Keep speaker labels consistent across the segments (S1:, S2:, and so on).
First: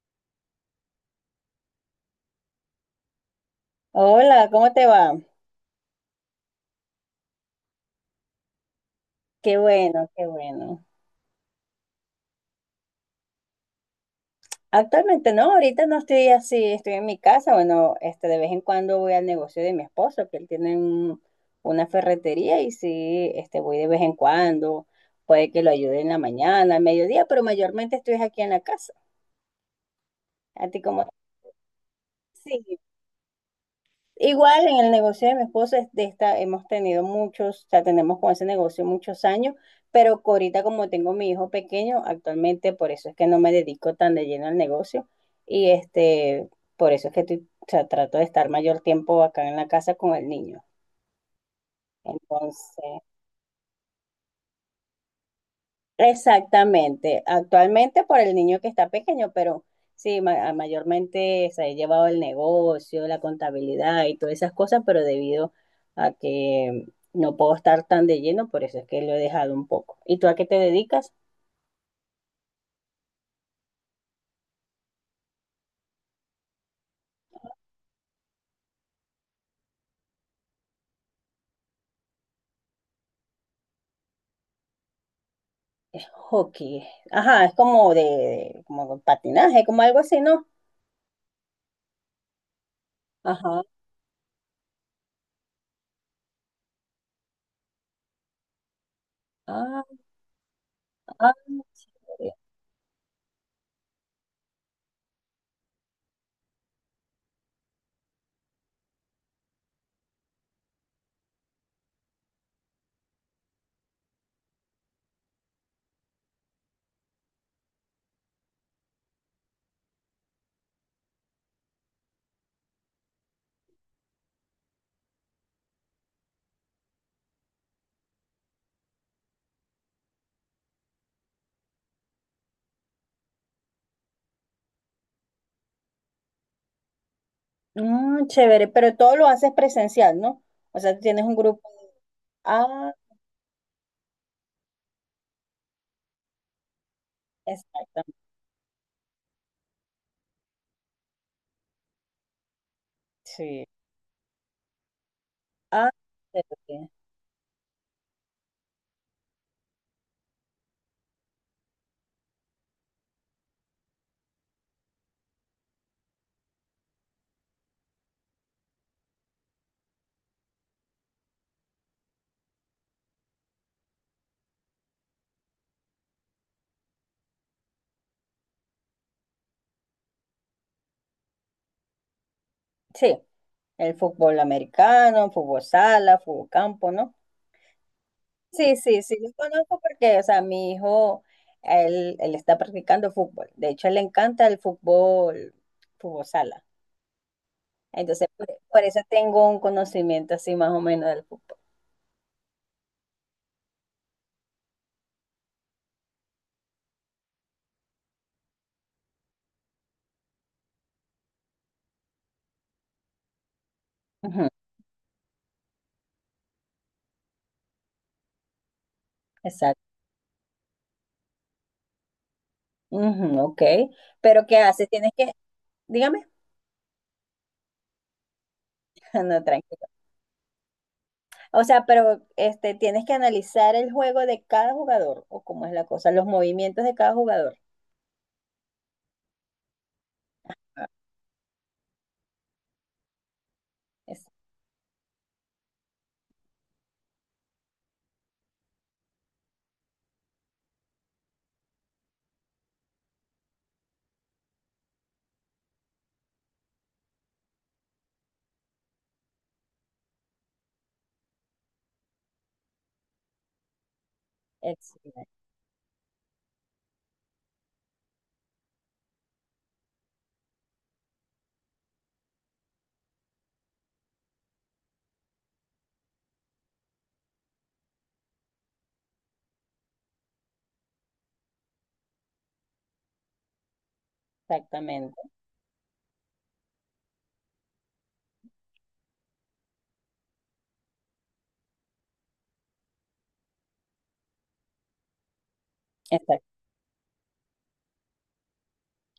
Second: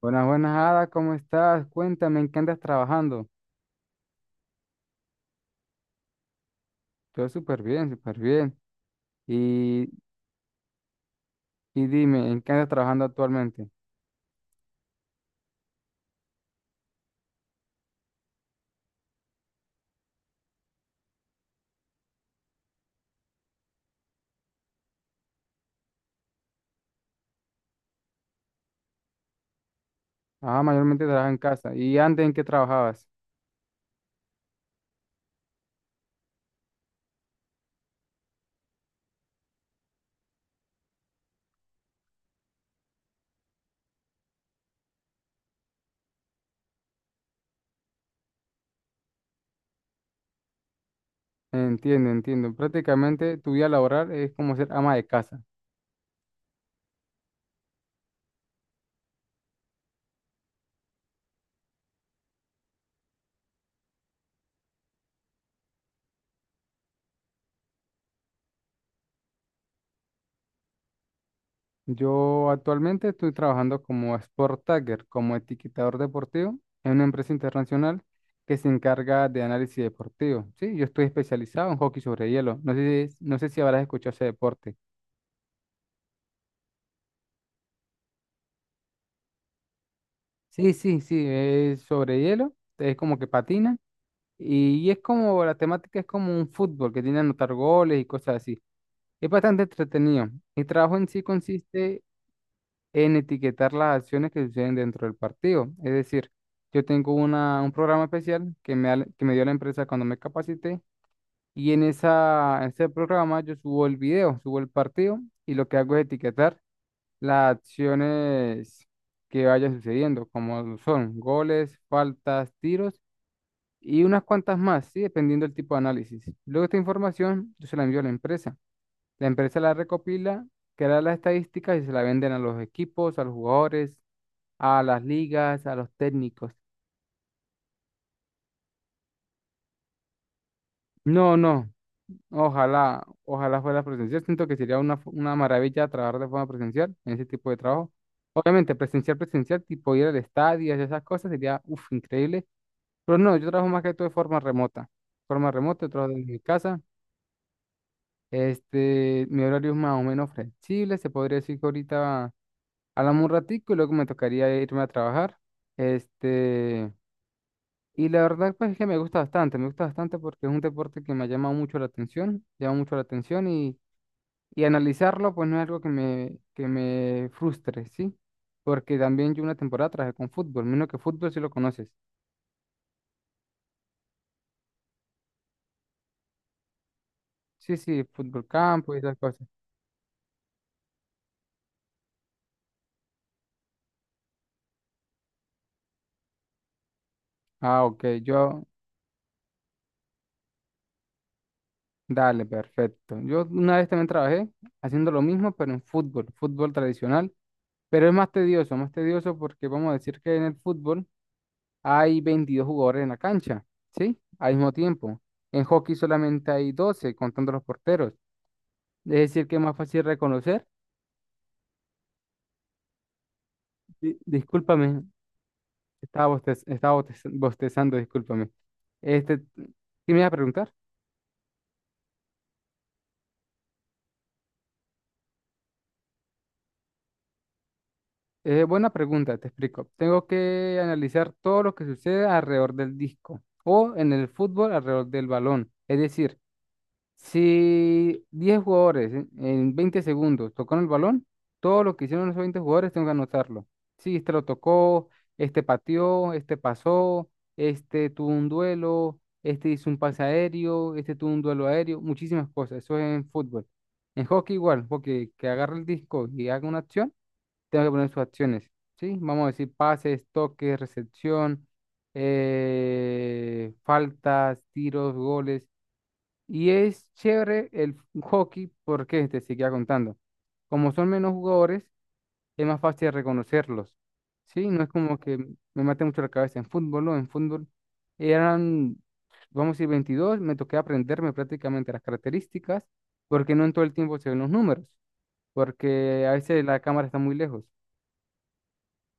S1: Buenas, buenas, Ada, ¿cómo estás? Cuéntame, ¿en qué andas trabajando?
S2: Hola, ¿cómo te va?
S1: Yo súper bien, súper bien.
S2: Qué
S1: Y,
S2: bueno, qué bueno.
S1: y dime, ¿en qué andas trabajando actualmente?
S2: Actualmente no, ahorita no estoy así, estoy en mi casa. Bueno, de vez en cuando voy al negocio de mi esposo, que él tiene una ferretería y sí, voy de vez en cuando. Puede que lo ayude en la mañana, al mediodía, pero mayormente estoy aquí en la casa.
S1: Ah,
S2: ¿A ti cómo?
S1: mayormente trabajas en casa. ¿Y antes en qué
S2: Sí.
S1: trabajabas?
S2: Igual en el negocio de mi esposo es hemos tenido muchos, o sea, tenemos con ese negocio muchos años, pero ahorita como tengo mi hijo pequeño, actualmente por eso es que no me dedico tan de lleno al negocio y por eso es que o sea, trato de estar mayor tiempo acá en la casa con el niño.
S1: Entiendo, entiendo.
S2: Entonces,
S1: Prácticamente tu vida laboral es como ser ama de casa.
S2: exactamente, actualmente por el niño que está pequeño, pero sí, mayormente se ha llevado el negocio, la contabilidad y todas esas cosas, pero debido a que no puedo estar tan de lleno, por eso es que lo he dejado un poco. ¿Y tú a qué te dedicas?
S1: Yo actualmente estoy trabajando como Sport Tagger, como etiquetador deportivo en una empresa internacional que se encarga de análisis deportivo. Sí, yo estoy especializado en hockey sobre hielo. No sé, no sé si habrás escuchado ese deporte.
S2: Hockey. Ajá, es como de como patinaje, como algo así, ¿no?
S1: Sí, sí, sí, es sobre hielo, es como que
S2: Ajá.
S1: patina y es como la temática es como un fútbol que tiene que anotar goles y cosas así. Es bastante
S2: Ah,
S1: entretenido. Mi trabajo en sí
S2: ah,
S1: consiste
S2: sí.
S1: en etiquetar las acciones que suceden dentro del partido. Es decir, yo tengo un programa especial que me dio la empresa cuando me capacité y en en ese programa yo subo el video, subo el partido y lo que hago es etiquetar las acciones que vayan sucediendo, como son goles, faltas, tiros y unas cuantas más, ¿sí? Dependiendo del tipo de análisis. Luego esta información yo se la envío a la empresa. La empresa la recopila, crea las estadísticas y se la venden a los equipos, a los jugadores, a las ligas, a los técnicos.
S2: Mm, chévere, pero todo lo haces presencial, ¿no? O sea, tienes
S1: No,
S2: un grupo.
S1: no,
S2: Ah,
S1: ojalá, ojalá fuera presencial. Siento que sería una maravilla trabajar de forma presencial en ese tipo de trabajo.
S2: exactamente.
S1: Obviamente, presencial, presencial, tipo ir al estadio y esas cosas sería, uf, increíble. Pero no, yo
S2: Sí.
S1: trabajo más que todo de forma remota. Forma remota,
S2: Ah,
S1: trabajo desde mi casa.
S2: chévere.
S1: Este, mi horario es más o menos flexible. Se podría decir que ahorita hablamos un ratico y luego me tocaría irme a trabajar. Este, y la verdad pues es que me gusta bastante porque es un deporte que me ha llamado mucho la atención, llama mucho la atención y analizarlo pues no es algo que me frustre, ¿sí? Porque también yo una temporada trabajé con fútbol, menos que fútbol si lo conoces.
S2: Sí, el fútbol americano, fútbol sala, fútbol campo, ¿no?
S1: Sí, sí, fútbol
S2: Sí,
S1: campo y
S2: sí,
S1: esas
S2: sí, lo
S1: cosas.
S2: conozco porque, o sea, mi hijo, él está practicando fútbol. De hecho, le encanta el fútbol, fútbol sala.
S1: Ah, ok.
S2: Entonces, por,
S1: Yo,
S2: por eso tengo un conocimiento así más o menos del fútbol.
S1: dale, perfecto. Yo una vez también trabajé haciendo lo mismo, pero en fútbol, fútbol tradicional, pero es más tedioso porque vamos a decir que en el fútbol hay 22 jugadores en la cancha, ¿sí?
S2: Ujú,
S1: Al mismo tiempo. En hockey solamente hay 12 contando los porteros. Es decir, que es más
S2: exacto.
S1: fácil reconocer.
S2: Ujú, ok.
S1: Di-
S2: Pero ¿qué haces?
S1: discúlpame,
S2: Tienes que, dígame,
S1: estaba bostezando, discúlpame. Este,
S2: no, tranquilo.
S1: ¿qué me ibas a preguntar?
S2: O sea, pero tienes que analizar el juego de cada jugador o cómo es la cosa, los movimientos de cada jugador.
S1: Buena pregunta, te explico. Tengo que
S2: Ah,
S1: analizar todo lo que sucede alrededor del disco o en
S2: es-
S1: el fútbol alrededor del balón. Es decir, si 10 jugadores en 20 segundos tocaron el balón, todo lo que hicieron esos 20 jugadores tengo que anotarlo. Si este lo tocó, este pateó, este pasó, este tuvo un duelo, este hizo un pase aéreo, este tuvo un duelo aéreo, muchísimas cosas. Eso es en fútbol. En hockey igual,
S2: es-
S1: porque que agarre el disco y haga una acción tengo que poner sus acciones, ¿sí? Vamos a decir pases, toques, recepción, faltas, tiros, goles. Y es chévere el hockey porque te seguía contando. Como son menos jugadores, es más fácil reconocerlos, ¿sí? No es como
S2: Exactamente,
S1: que me mate mucho la cabeza en fútbol, ¿no? En fútbol eran, vamos a decir, 22, me toqué aprenderme prácticamente las características porque no en todo el tiempo se ven los números porque a
S2: exacto.
S1: veces la cámara está muy lejos.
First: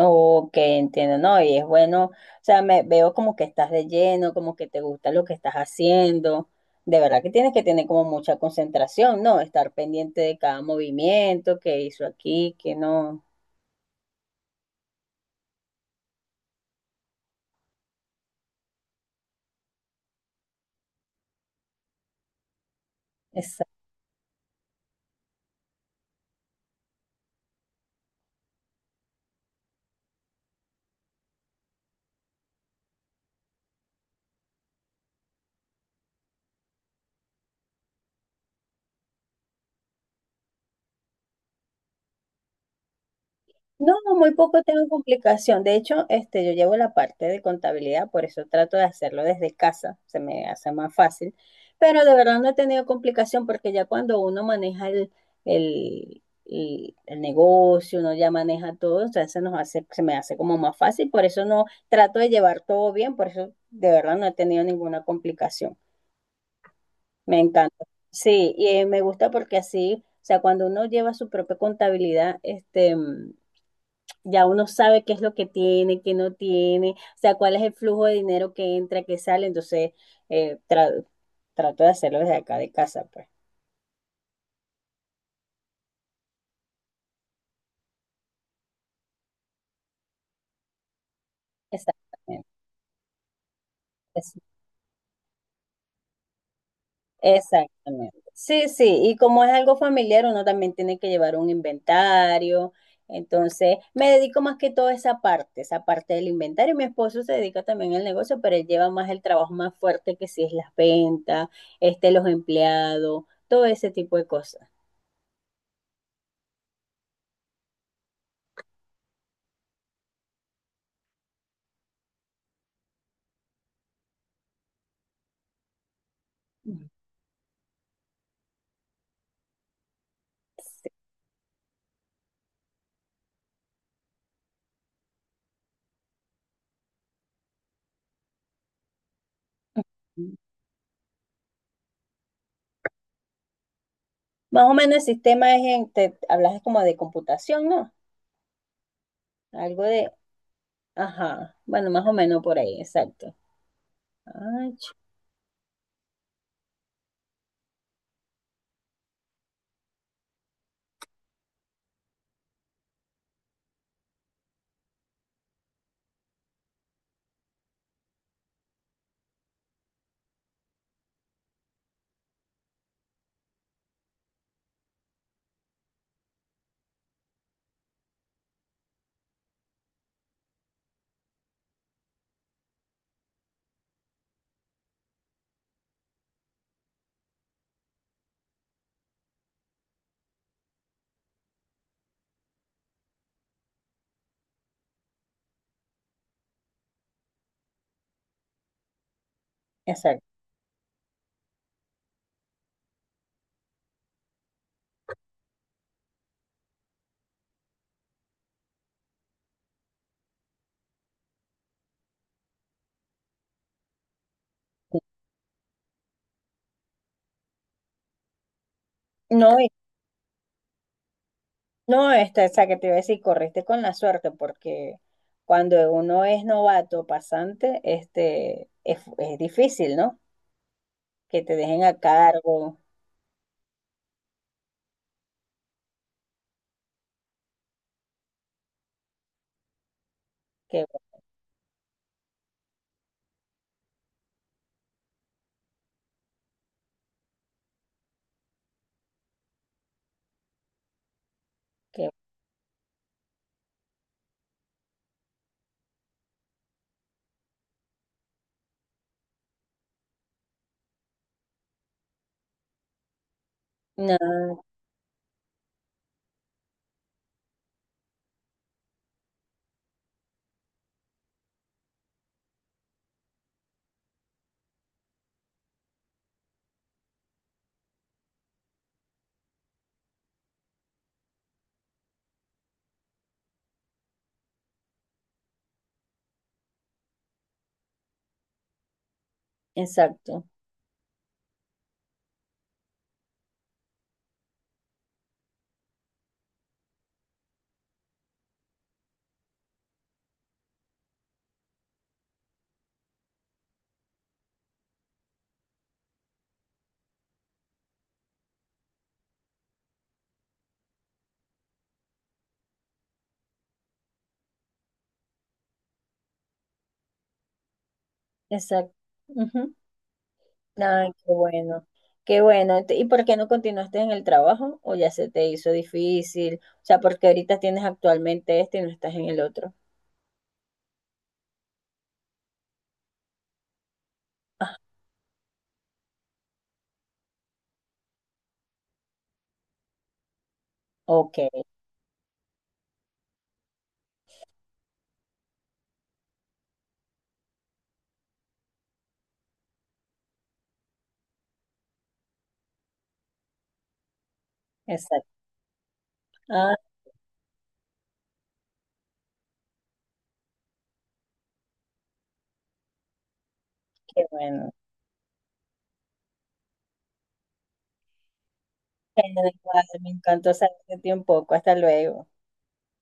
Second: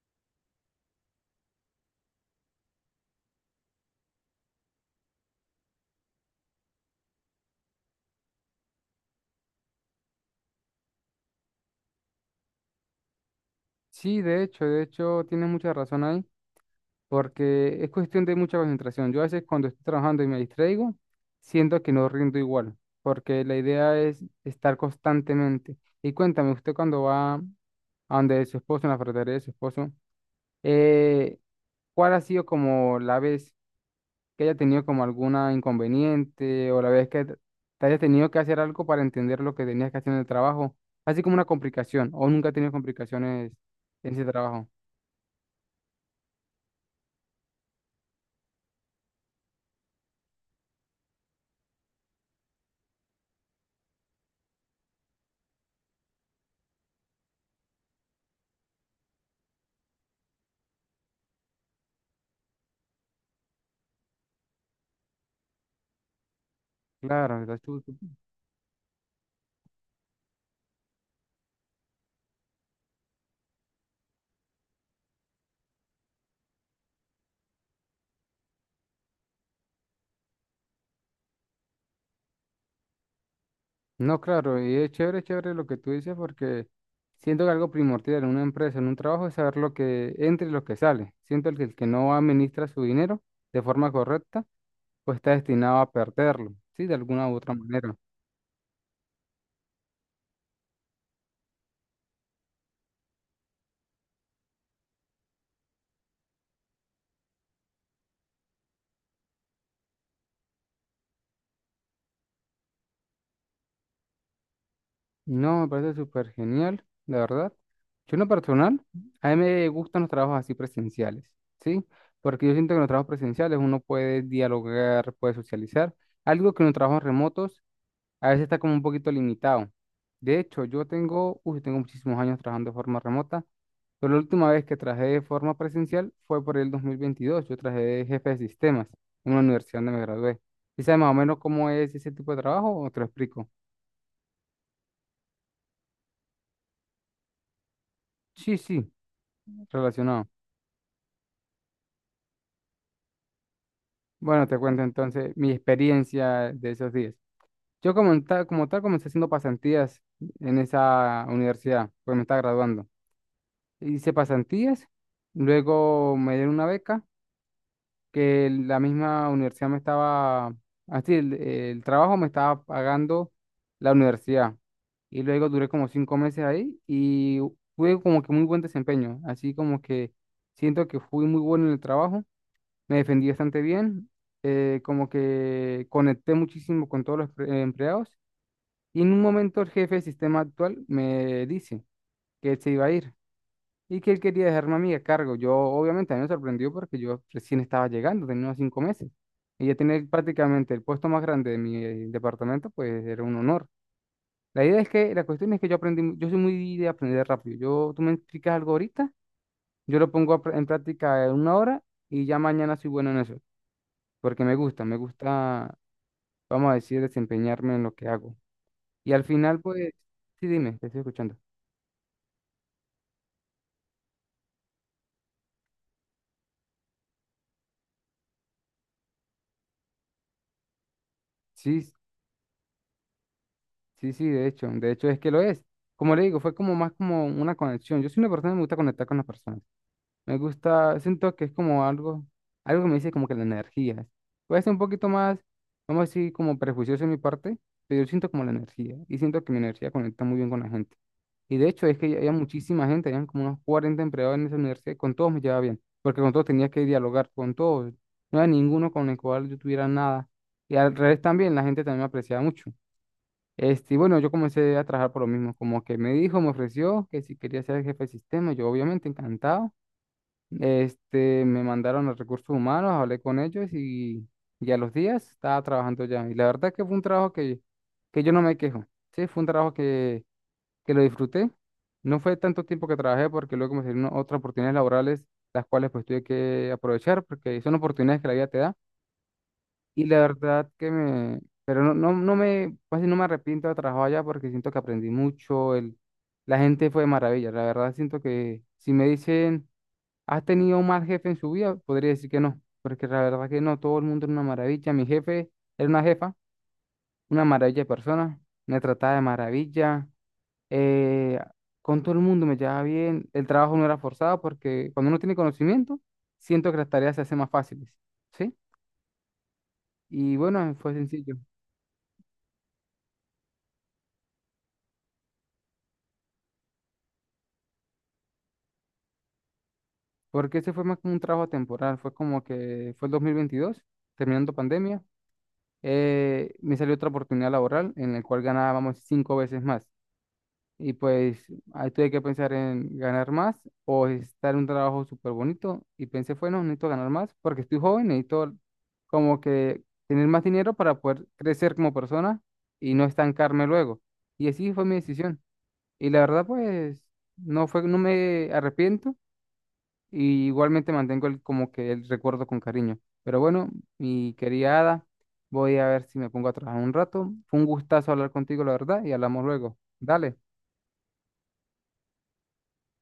S2: Ok, entiendo, ¿no? Y es bueno, o sea, me veo como que estás de lleno, como que te gusta lo que estás haciendo. De verdad que tienes que tener como mucha concentración, ¿no? Estar pendiente de cada movimiento que hizo aquí, que no.
S1: Sí, de hecho, tienes mucha razón ahí, porque es cuestión de mucha concentración. Yo a veces cuando estoy trabajando y me distraigo, siento que no rindo igual, porque la idea es estar constantemente. Y cuéntame, usted cuando va a donde su esposo, en la ferretería de su esposo, eh, ¿cuál ha sido como la vez que haya tenido como alguna inconveniente o la vez que te haya tenido que hacer algo para entender lo que tenías que hacer en el trabajo? Así como una complicación, o nunca ha tenido complicaciones
S2: No,
S1: en ese
S2: muy poco
S1: trabajo.
S2: tengo complicación. De hecho, yo llevo la parte de contabilidad, por eso trato de hacerlo desde casa, se me hace más fácil. Pero de verdad no he tenido complicación porque ya cuando uno maneja el negocio, uno ya maneja todo, o sea, se nos hace, se me hace como más fácil. Por eso no trato de llevar todo bien, por eso de verdad no he tenido ninguna complicación.
S1: Claro,
S2: Me
S1: estás tú.
S2: encanta. Sí, y me gusta porque así, o sea, cuando uno lleva su propia contabilidad, ya uno sabe qué es lo que tiene, qué no tiene, o sea, cuál es el flujo de dinero que entra, que sale, entonces eh, tra- trato de hacerlo desde acá de casa, pues.
S1: No, claro, y es chévere, chévere lo que tú dices porque siento que algo primordial en una empresa, en un trabajo, es saber lo que entra y lo que sale. Siento que el que no
S2: Exactamente.
S1: administra su dinero de forma
S2: es-
S1: correcta, pues está destinado a perderlo, ¿sí? De alguna u otra manera.
S2: Exactamente. Sí, sí, y como es algo familiar, uno también tiene que llevar un inventario, entonces me dedico más que todo a esa parte del inventario. Mi esposo se dedica también al negocio, pero él lleva más el trabajo más fuerte que si es las ventas, los empleados, todo ese tipo de cosas.
S1: No, me parece súper genial, la verdad. Yo en lo personal, a mí me gustan los trabajos así presenciales, ¿sí? Porque yo siento que en los trabajos presenciales uno puede dialogar, puede socializar, algo que en los trabajos remotos a veces está como un poquito limitado. De hecho, yo tengo, uy, tengo muchísimos años trabajando de forma remota, pero la última vez que trabajé de forma presencial fue por el 2022. Yo trabajé de jefe de sistemas en una universidad donde me
S2: Ujú.
S1: gradué. ¿Y sabes más o menos cómo es ese tipo de trabajo o te lo explico?
S2: Más o menos el sistema es en, te hablas como de computación, ¿no?
S1: Sí, sí,
S2: Algo de,
S1: relacionado.
S2: ajá, bueno, más o menos por ahí, exacto.
S1: Bueno, te
S2: Ay,
S1: cuento entonces mi experiencia de esos días. Yo como tal comencé haciendo pasantías en esa universidad, pues me estaba graduando. Hice pasantías, luego me dieron una beca que la misma universidad me estaba, así, el trabajo me estaba pagando la universidad. Y luego duré como 5 meses ahí y tuve como que muy buen desempeño. Así como que siento que fui muy bueno en el trabajo, me defendí bastante bien, como que conecté muchísimo con todos los empleados. Y en un momento el jefe de sistema actual me dice que él se iba a ir y que él quería dejarme a mí a cargo. Yo obviamente a mí me sorprendió porque yo recién estaba llegando, tenía unos 5 meses. Y ya tener
S2: exacto.
S1: prácticamente el puesto más grande de mi departamento, pues era un honor. La idea es que, la cuestión es que yo aprendí, yo soy muy de aprender rápido. Yo, tú me explicas algo ahorita, yo lo pongo a en práctica en una hora y ya mañana soy bueno en eso, porque me gusta, vamos a decir, desempeñarme en lo que hago. Y al
S2: No,
S1: final, pues, sí, dime, te estoy escuchando.
S2: no, esa que te iba a decir, corriste con la suerte, porque cuando uno es novato, pasante, es difícil, ¿no? Que te dejen
S1: Sí,
S2: a cargo,
S1: sí, sí, de hecho es que lo es. Como le digo, fue como más como una conexión. Yo soy una persona que me gusta conectar con las personas. Me
S2: que,
S1: gusta, siento que es como algo, algo que me dice como que la energía. Puede ser un poquito más, vamos a decir, como prejuicioso en mi parte, pero yo siento como la energía y siento que mi energía conecta muy bien con la gente. Y de hecho es
S2: que,
S1: que había muchísima gente, habían como unos 40 empleados en esa universidad, y con todos me llevaba bien, porque con todos tenía que dialogar, con todos. No había ninguno con el cual yo tuviera nada. Y al revés también, la gente también me apreciaba mucho. Este, y
S2: no,
S1: bueno, yo comencé a trabajar por lo mismo, como que me dijo, me ofreció que si quería ser jefe de sistema, yo obviamente encantado. Este, me mandaron a recursos humanos, hablé con ellos y a los días estaba trabajando ya. Y la verdad que fue un trabajo que yo no me quejo, sí, fue un trabajo que lo disfruté. No fue tanto tiempo que trabajé porque luego me salieron otras oportunidades laborales, las cuales pues tuve que aprovechar porque son oportunidades que la vida te da y la
S2: exacto,
S1: verdad que me, pero no, no, no me, casi no me arrepiento de trabajar allá porque siento que aprendí mucho, el, la gente fue de maravilla, la verdad siento que si me dicen, ¿has tenido un mal jefe en su vida? Podría decir que no, porque la verdad que no, todo el mundo era una maravilla, mi jefe era una jefa, una maravilla de persona, me trataba de maravilla, eh, con todo el mundo me llevaba bien, el trabajo no era forzado porque cuando uno tiene conocimiento, siento que las tareas se hacen más fáciles, ¿sí?
S2: exacto. Ujú.
S1: Y bueno, fue
S2: Ay, qué
S1: sencillo.
S2: bueno, qué bueno. ¿Y por qué no continuaste en el trabajo? ¿O ya se te hizo difícil? O sea, porque ahorita tienes actualmente y no estás en el otro.
S1: Porque ese fue más como un trabajo temporal, fue como que fue el 2022, terminando pandemia, me salió otra oportunidad laboral en la cual ganábamos 5 veces más. Y
S2: Ok,
S1: pues ahí tuve que pensar en ganar más o estar en un trabajo súper bonito. Y pensé, bueno, necesito ganar más porque estoy joven, necesito como que tener más dinero para poder crecer como persona y no estancarme luego. Y así fue mi
S2: exacto.
S1: decisión. Y la verdad,
S2: Ah,
S1: pues no fue, no me arrepiento y igualmente mantengo como que el recuerdo con cariño. Pero bueno,
S2: qué
S1: mi
S2: bueno.
S1: querida Ada, voy a ver si me pongo a trabajar un rato. Fue un gustazo hablar contigo, la verdad, y
S2: Bueno,
S1: hablamos luego.
S2: igual, me
S1: Dale.
S2: encantó saberte de ti un poco. Hasta luego.